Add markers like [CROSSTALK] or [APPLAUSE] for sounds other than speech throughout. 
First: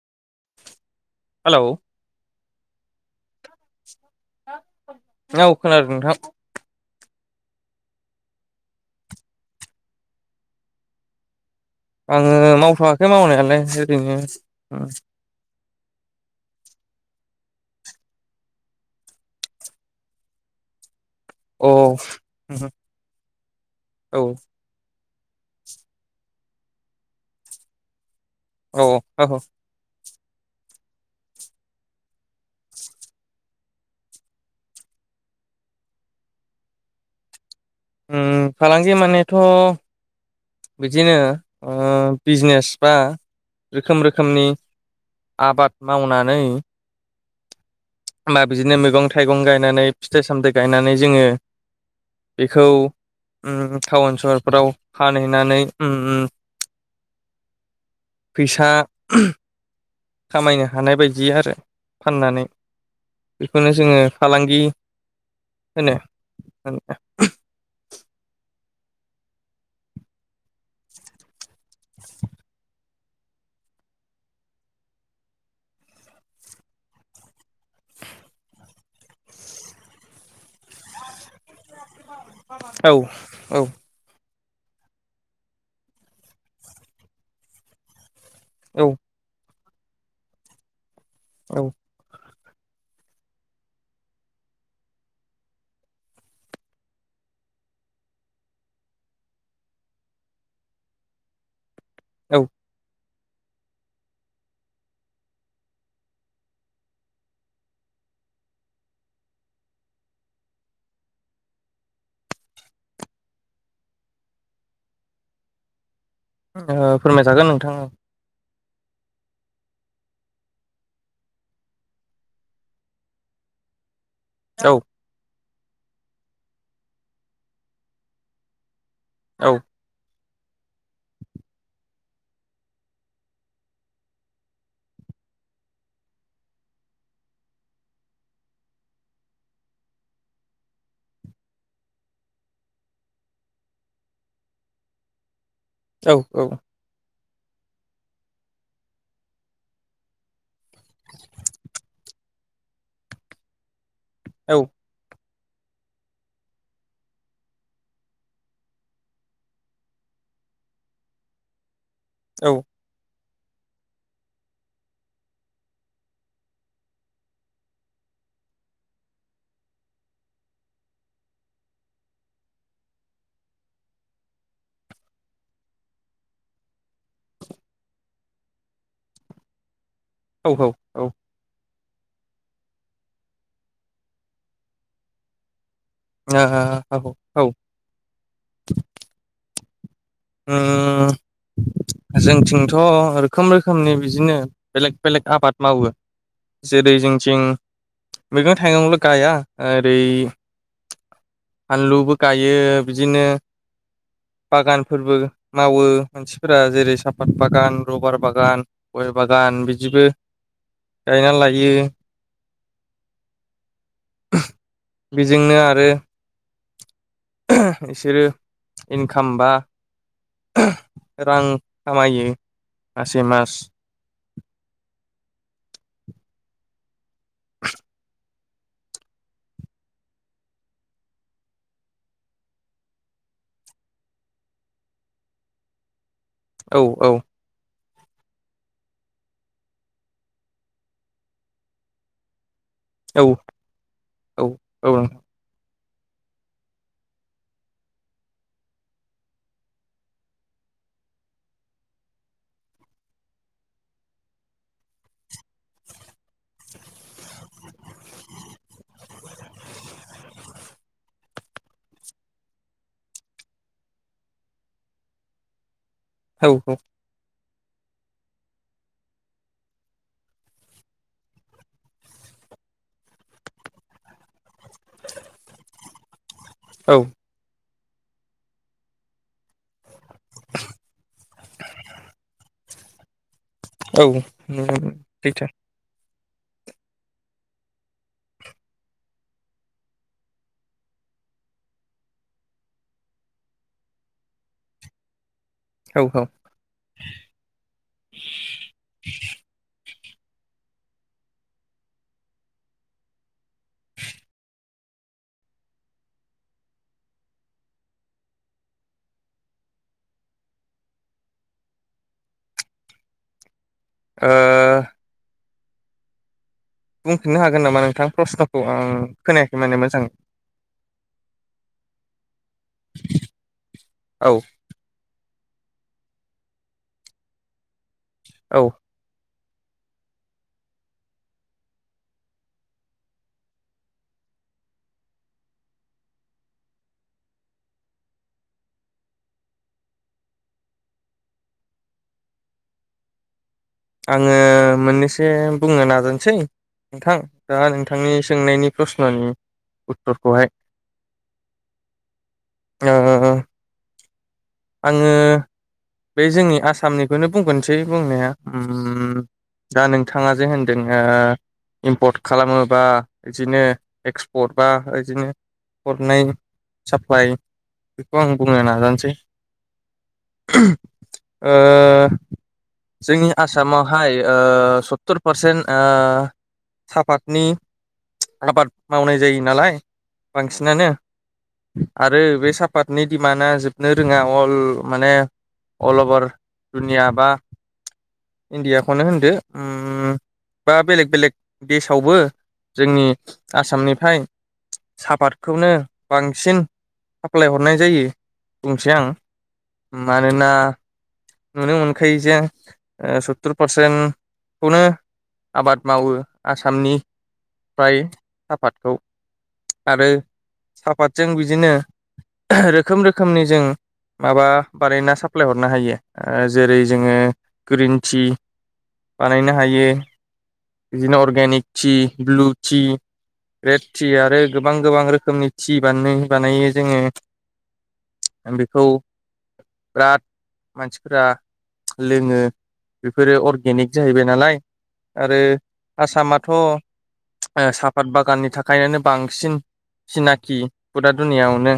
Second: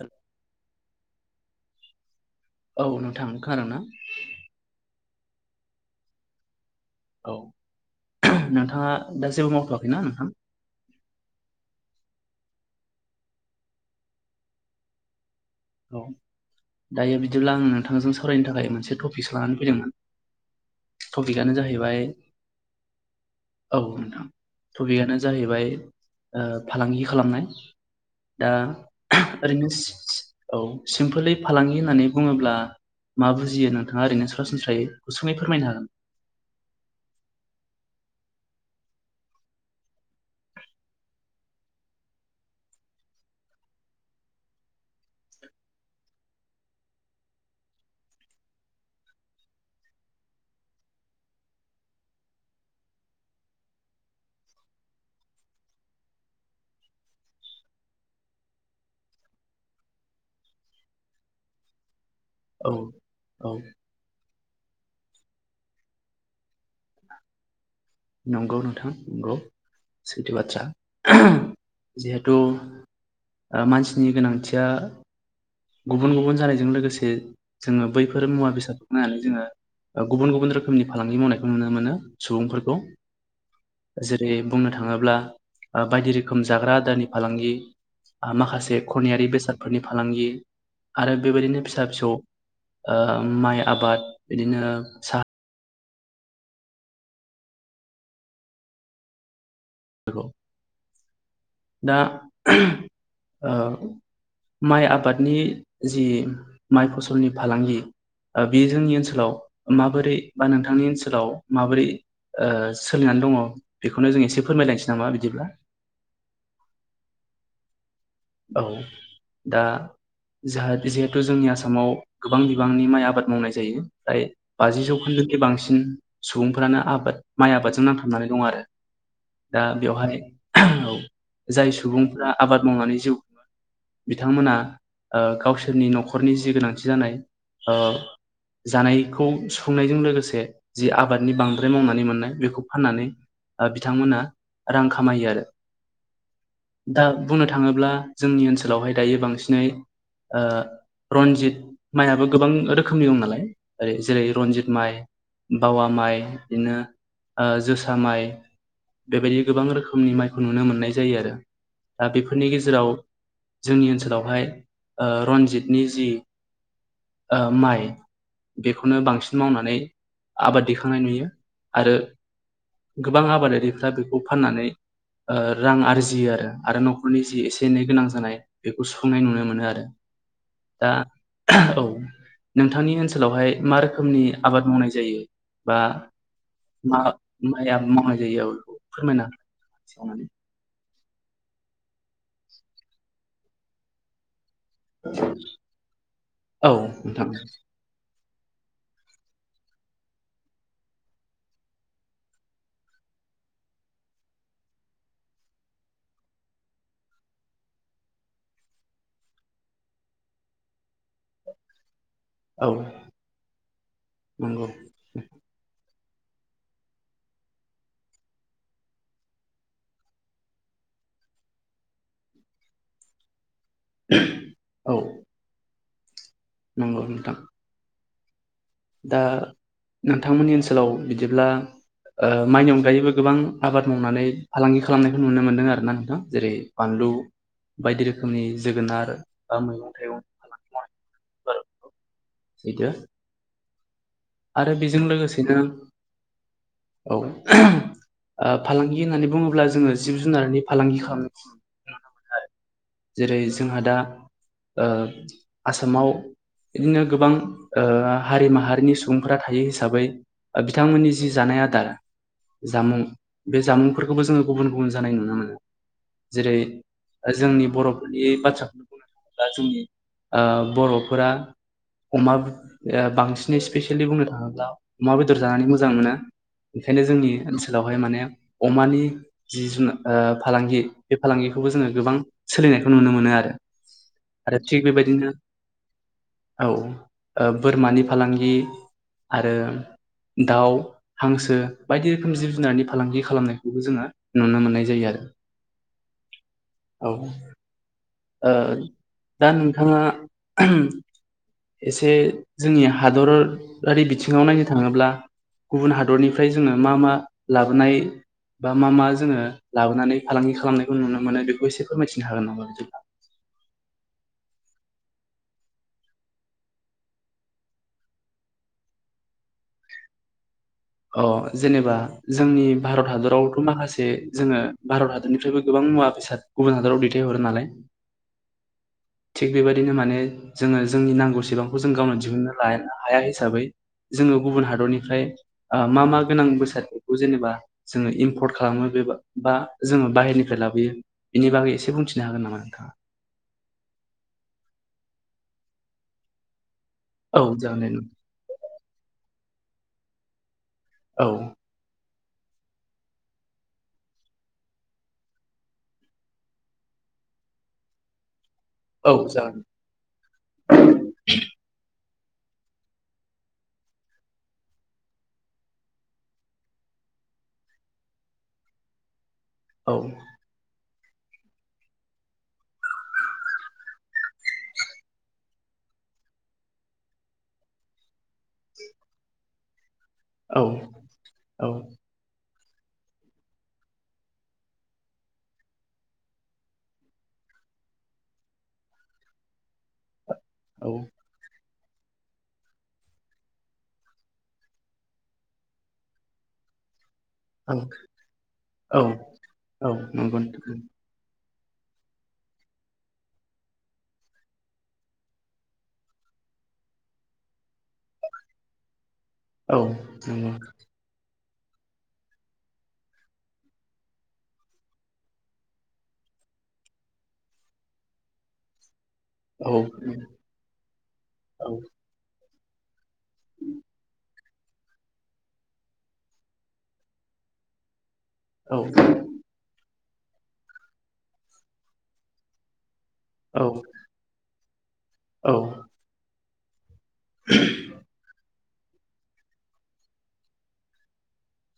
हे hello. औ नोंथां खोनादों ना? औ खोनादो नोंथां। औ नोंथाङा दा जेबो मावथ'वाखैना नोंथां? आङो मावथ'आखै मावनायालाय ओरैनो ओ औ। दायो बिदिब्ला आं नोंथांजों सावरायनो थाखाय मोनसे टपिकसो लानानै फैदोंमोन। टपिकआनो औ जाहैबाय औ। पिकानो जाहैबाय फालांगि खालामनाय। दा औ औ औ ओरैनो औ सिमपोलै फालांगि होननानै बुङोब्ला मा बुजियो नोंथाङा ओरैनो सरासनस्रायै गुसुङै फोरमायनो हागोन। उम फालांगि मानेथ' बिदिनो ओ बिजनेस बा रोखोम रोखोमनि आबाद मावनानै मा बिदिनो मैगं थाइगं गायनानै फिथाइ सामथाइ गायनानै जोङो बेखौ उम टाउन सहरफोराव फानहैनानै उम फैसा खामायनो हानाय बायदि आरो। फाननानै औ औ बेखौनो जोङो फालांगि होनो आंनिबा। नंगौ नोंथां नंगौ ओ मानसिनि गोनांथिया गुबुन गुबुन जानायजों लोगोसे जोङो बैफोर मुवा बेसादखौ नायनानै जोङो ओ गुबुन गुबुन रोखोमनि फालांगि मावनायखौ नुनो मोनो सुबुंफोरखौ औ औ जे रै बुंनो थाङोब्ला ओ बायदि रोखोम जाग्रा आदारनि फालांगि, आ माखासे औ खनियारि बेसादफोरनि फालांगि, आरो बेबायदिनो औ फिसा फिसौ ओ माइ आबाद बिदिनो सा बेखौ दा औ ओ ओ माइ आबादनि जि माइ फसलनि फालांगि ओ बेयो जोंनि ओनसोलाव माबोरै बा नोंथांनि ओनसोलाव माबोरै ओ सोलिनानै दङ बेखौनो जों एसे फोरमायलायनोसै नामा बिदिब्ला? ओ फोरमायजागोन नोंथां औ। औ दा जाहा जिहेथु जोंनि आसामाव गोबां बिबांनि माइ आबाद मावनाय जायो। जायो औ बाजि जौखोन्दोखि बांसिन बांसिन सुबुंफोरानो आबाद माइ आबादजों नांथाबनानै दं आरो औ दा बेवहाय औ जाय सुबुंफोरा आबाद मावनानै जिउखुङो बिथांमोना ओ गावसोरनि न'खरनि जि गोनांथि जानाय ओ जानायखौ सुुफुंनायजों लोगोसे जि आबादनि बांद्राय मावनानै मोननाय बेखौ फाननानै बिथांमोना रां खामायो आरो। औ औ। दा बुंनो थाङोब्ला जोंनि ओनसोलावहाय दायो बांसिनै ओ रन्जित माइआबो गोबां रोखोमनि दं नालाय रै जेरै औ रनजित माइ। बावा माइ बिदिनो ओ जोसा माइ। बेबायदि गोबां रोखोमनि माइखौ नुनो मोननाय जायो आरो दा बेफोरनि गेजेराव जोंनि ओनसोलावहाय ओ रन्जितनि जि ओ माइ। बेखौनो बांसिन मावनानै आबाद दिखांनाय नुयो आरो गोबां आबादारिफ्राय बेखौ फान्नानै ओ रां आरजियो आरो आरो नखरनि जि एसे एनै गोनां जा जानाय बेखौ सुफुंनाय नुनो मोनो आरो औ दा औ। नोंथांनि ओनसोलावहाय मा रोखोमनि आबाद मावनाय जायो? बा औ मा औ माइ मावनाय जायो आरो बेखौ फोरमायना ओ जोंथिंथ' रोखोम रोखोमनि बिदिनो बेलेग बेलेग आबाद मावो औ जेरै नोंथां जोंथिं मैगं थाइगंल' गाया ओरै फानलुबो गायो बिदिनो बागानफोरबो मावो मानसि फोरा जेरै साफात बागान रबार बागान गय बागान बिदिबो गायना लायो। औ नंगौ बेजोंनो आरो बिसोरो इनकाम बा रां खामायो मासे मास औ। नंगौ नोंथां। दा नोंथांमोननि ओनसोलाव बिदिब्ला ओ माइनि अनगायैबो गोबां आबाद मावनानै फालांगि खालामनायखौ नुनो मोनदों आर ना नोंथां। जेरै औ औ बानलु बायदि रोखोमनि जोगोनार बा मैगं थाइगं [UNINTELLIGIBLE] [UNINTELLIGIBLE] औ औ आरो औ बेजों लोगोसेनो औ। ओ फालांगि होननानै बुङोब्ला जोङो जिब जुनारनि फालांगि खालामनाय नुनो मोनो आरो। जेरै जोंहा दा ओ आसामाव बिदिनो गोबां ओ हारि माहारिनि सुबुं फोरा थायो हिसाबै बिथांमोननि जि जानाय आदार जामुं बे जामुंफोरखौबो जोङो गुबुन गुबुन जानाय नुनो मोनो। औ जेरै जोंनि बर'फोरनि बाथ्राखौनो बुंनो थाङोब्ला जोंनि ओ बर'फोरा अमा बांसिनै स्पेसि बुंनो थाङोब्ला अमा बेदर जानानै मोजां मोनो बेंखायनो जोंनि ओ ओनसोलावहाय माने अमानि जि जुन फालांगि बे फालांगिखौबो जोङो गोबां सोलिनायखौ नुनो मोनो आरो आरो थिग बेबायदिनो सैथो औ ओ बोरमानि फालांगि आरो दाउ हांसो बायदि रोखोम जिब जुनारनि फालांगि खालामनायखौबो जोङो नुनो मोननाय जायो आरो। औ औ। औ। ओ दा नोंथाङा एसे जोंनि हादरारि बिथिङाव नायनो थाङोब्ला गुबुन हादरनिफ्राय जोङो मा मा लाबोनाय बा मा मा जोङो लाबोनानै फालांगि खालामनायखौ नुनो मोनो बे खौ एसे फोर मिथिनो हागोन नामा बिदिब्ला? ओ बुंफिननो हागोन नामा नोंथां प्रस्न'खौ आं खोनायाखै माने मोजाङै। अ जेनेबा जोंनि भारत हादरावथ' माखासे औ जोङो भारत हा दरनिफ्रायबो गोबां मुवा बेसाद गुबुन हादराव दैथायहरो नालाय? औ। थिग बेबायदिनो माने जोङो जोंनि नांगौसेबांखौ जों गावनो दिहुननो लानो हाया हिसाबै जोङो गुबुन हादरनिफ्राय ओ मा मा गोनां बेसादफोरखौ जेनेबा जोङो इम्पर्ट खालामो बे बा जोङो बाहेरनिफ्राय ला बोयो बिनि बागै एसे बुंथिनो हागोन नामा नोंथाङा? आङो मोननैसो बुंनो नाजानोसै नोंथां। औ दा जागोन दे नोंथांनि नोंथां। सोंनायनि प्रस्न'नि उत्तरखौहाय। औ। ओ आङो बे जोंनि आसामनिखौनो बुंग्रोनोसै बुंनाया। उम औ जागोन दा नोंथाङा जे होनदों ओ इम्पर्ट खालामोबा बिदिनो एक्सपर्ट बा बिदिनो हरनाय साप्लाय बेखौ आं बुंनो नाजानोसै। औ। ओ जोंनि आसामावहाय ओ सत्तुर पारसेन्ट ओ साफातनि आबाद मावनाय जायो नालाय औ बांसिनानो? औ आरो बे सापातनि दिडिमान्डआ जोबनो रोङा अल माने अल अभार दुनिया बा इण्डियाखौनो होनदो उम बा औ बेलेग बेलेग देसावबो जोंनि आसामनिफ्राय सापातखौनो बांसिन साप्लाय औ हरनाय जायो बुंसै औ आं। औ नंगौ मानोना नोंथां उम। नुनो मोनखायो जे ओ सत्तुर पारसेन्टखौनो आबाद मावो आसामनि फ्राय सापातखौ। औ आरो नंगौ सापातजों बिदिनो रोखोम रोखोमनि जों माबा बानायना साप्लाय हरनो हायो। ओ जेरै जोङो ग्रिन टि बानायनो औ हायो बिदिनो अर्गेनिक औ tea, blue tea, red tea आरो गोबां गोबां रोखोमनि थि बानै बानायो जोङो। औ। बेखौ बिराद मानसिफोरा लोङो। बेफोरो औ अर्गेनिक जाहैबाय नालाय? आरो औ आसामाथ' ओ साफात बागाननि था खायनानो बांसिन सिनाखि फुरा दुनियावनो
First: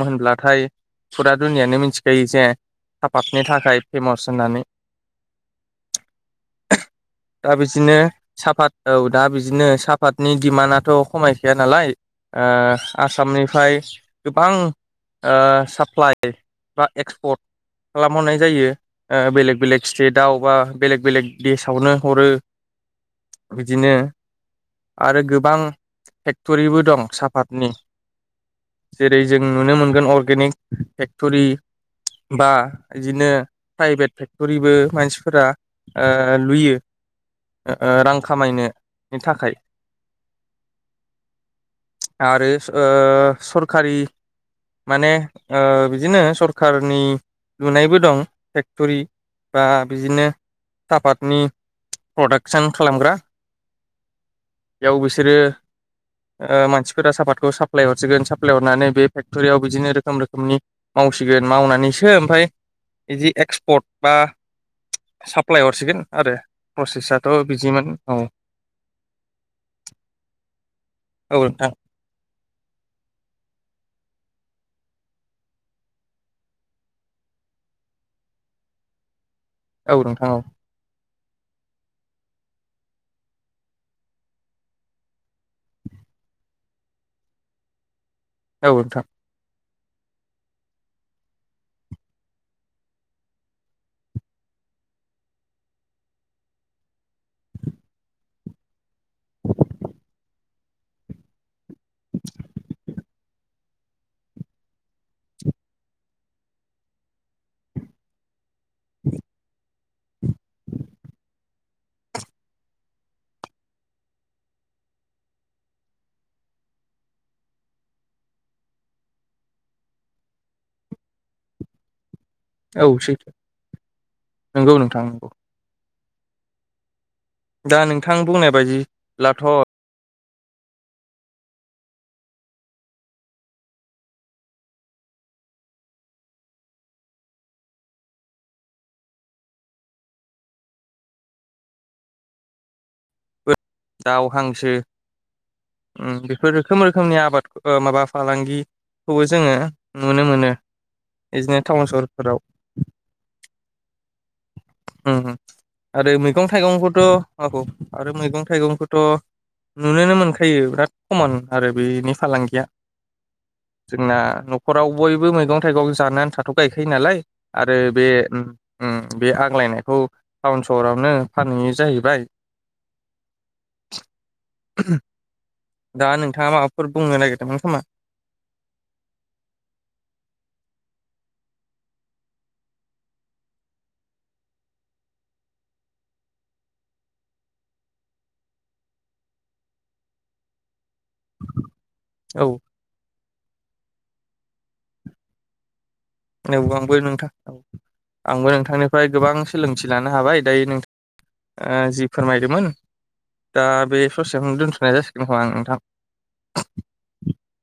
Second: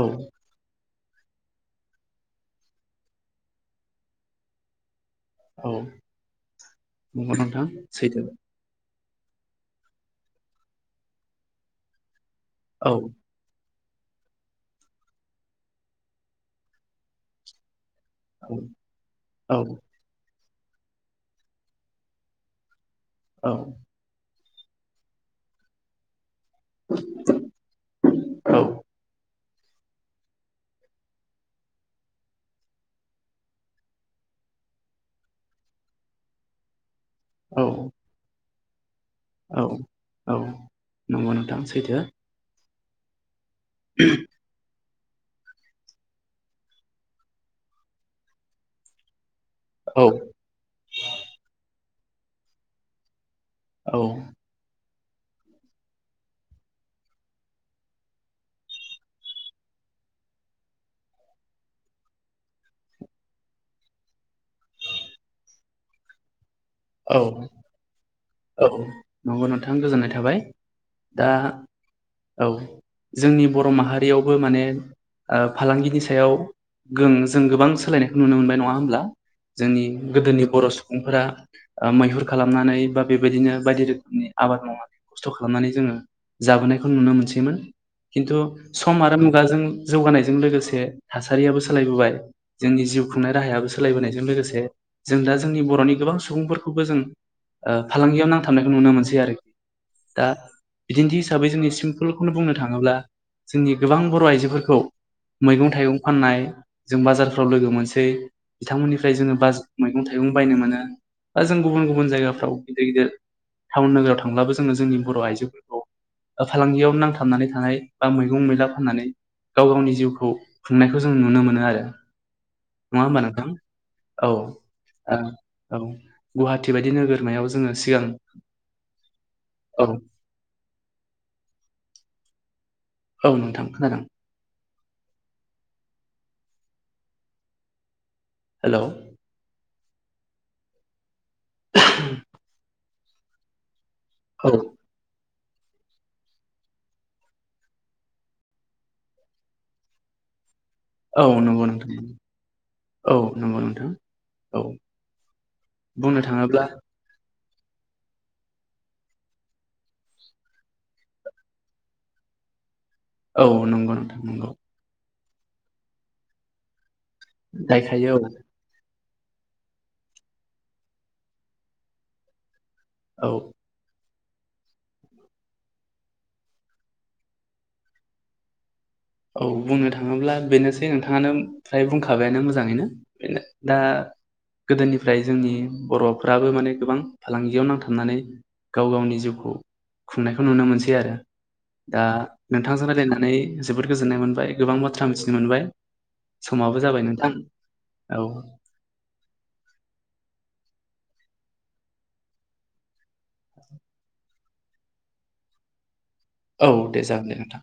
औ होनब्लाथाय फुरा दुनियानो मिथिखायो जे सापातनि थाखाय फेमास होननानै। औ नंगौ दा नोंथां बिदिनो सैथो। सापात औ दा बिदिनो सापातनि दिडिमान्डआथ' खमायखाया नालाय? ओ औ आसामनिफ्राय गोबां ओ साप्लाइ बा एक्सपर्ट खालामहरनाय औ जायो ओ बेलेग औ बेलेग स्टेटाव बा बेलेग बेलेग देसावनो हरो औ बिदिनो आरो गोबां फेक्टरिबो दं सापातनि औ जेरै जों नुनो मोनगोन अर्गेनिक फेक्टरि बा बिदिनो प्राइभेट फेक्टरिबो मानसिफोरा ओ लुयो। ओ औ ओ रां खामायनो औ औ नंगौ नोंथां सैथो। आरो ओ सरखारि माने ओ बिदिनो सरखारनि लुनायबो दं फेक्टरि बा औ बिदिनो सापातनि प्रडाक्सन खालामग्रा औ बेयाव बिसोरो ओ मानसिफोरा सापातखौ साप्लाय हरसिगोन साप्लाय हरनानै बे फेक्ट'रियाव बिदिनो रोखोम रोखोम [INAUDIBLE] मावसिगोन मावनानैसो ओमफाय बिदि एक्सपर्ट बा साप्लाय हरसिगोन आरो। औ प्रसेसआथ' बिजिमोन औ। औ नंगौ नोंथां गोजोननाय थाबाय दा औ नोंथां। औ जोंनि बर' माहारियावबो माने ओ फालांगिनि सायाव गों जों गोबां सोलायनायखौ नुनो मोनबाय नङा होमब्ला जोंनि औ नोंथां औ गोदोनि बर' सुबुंफोरा ओ मैहुर खालामनानै बा बेबायदिनो बायदि रोखोमनि आबाद माव [INAUDIBLE] खस्थ' खालामनानै जोङो जाबोनायखौ नुनो मोनसैमोन खिन्थु औ सम नोंथां आरो मुगाजों जौगानायजों लोगोसे थासारियाबो सोलायबोबाय जोंनि जिउ खुंनाय राहायाबो सोलायबोनायजों लोगोसे जों दा जोंनि बर'नि गोबां सुबुंफोरखौबो जों ओ फालांगियाव नांथाबनायखौ नुनो मोनसै आरो। दा बिदिन्थि हिसाबै जोंनि सिम्पोलखौनो बुंनो थाङोब्ला जोंनि गोबां बर' आइजोफोरखौ मैगं थाइगं फाननाय जों बाजारफ्राव लोगो मोनसै बिथांमोननिफ्राय जोङो बाज मैगं थाइगं बायनो मोनो। बा जों गुबुन गुबुन जायगाफ्राव गिदिर गिदिर टाउन नोगोराव थांब्लाबो जोङो जोंनि बर' आइजोफोरखौ फालांगियाव नांथाबनानै थानाय बा मैगं मैला फाननानै गाव गावनि जिउखौ खुंनायखौ जों नुनो मोनो आरो। औ नङा होमबा सैथो नोंथां औ नंगौ नोंथां ओं नंगौ औ गुवाहाटि बायदि नोगोर [INAUDIBLE] जोङो दा सिगां नोंथां बुंनाय बायदिब्लाथ' औ औ नोंथां खोनादों। हेलौ [INAUDIBLE] [UNINTELLIGIBLE] [INAUDIBLE] दाव औ हांसो [INAUDIBLE] उम बेफोर रोखोम रोखोमनि आबाद ओ माबा फालांगि खौबो जोङो नुनो मोनो। औ बिदिनो नंगौ टाउन नोंथां सहरफोराव औ नंगौ नोंथां औ उम उम आरो बुंनो मैगं थाङोब्ला थाइगंखौथ' [INAUDIBLE] आरो मैगं थाइगंखौथ' नुनोनो मोनखायो बिराद खमन आरो बेनि फालांगिया। औ नंगौ जोंना नोंथां नंगौ न'खराव बय बो मैगं थाइगं जानो आन्थाथ' गायखायो नालाय आरो बे गायखायो औ ओम ओम। बे आग्लायनायखौ टाउन सहरावनो फानहैयो जाहैबाय। औ [INAUDIBLE] [UNINTELLIGIBLE] दा नोंथाङा माबाफोर बुंनो नागिरदोंमोन खोमा? औ बुंनो थाङोब्ला बेनोसै नोंथाङानो फ्राय बुंखाबायानो मोजाङैनो बेनो दा गोदोनिफ्राय जोंनि बर'फ्राबो माने गोबां फालांगियाव नांथाबनानै गाव गावनि जिउखौ खुंनायखौ नुनो मोनसै दि आरो दा औ नोंथांजों रायलायनानै जोबोद गोजोननाय मोनबाय गोबां बाथ्रा मिथिनो मोनबाय औ समाबो आंबो जाबाय नोंथां औ आंबो नोंथांनिफ्राय गोबां सोलोंथि लानो हाबाय दायो नोंथां ओ जि फोरमायदोमोन दा बे ससेयावनो दोनथनाय जासिगोनखोमा नोंथां औ दे जागोन दे नोंथां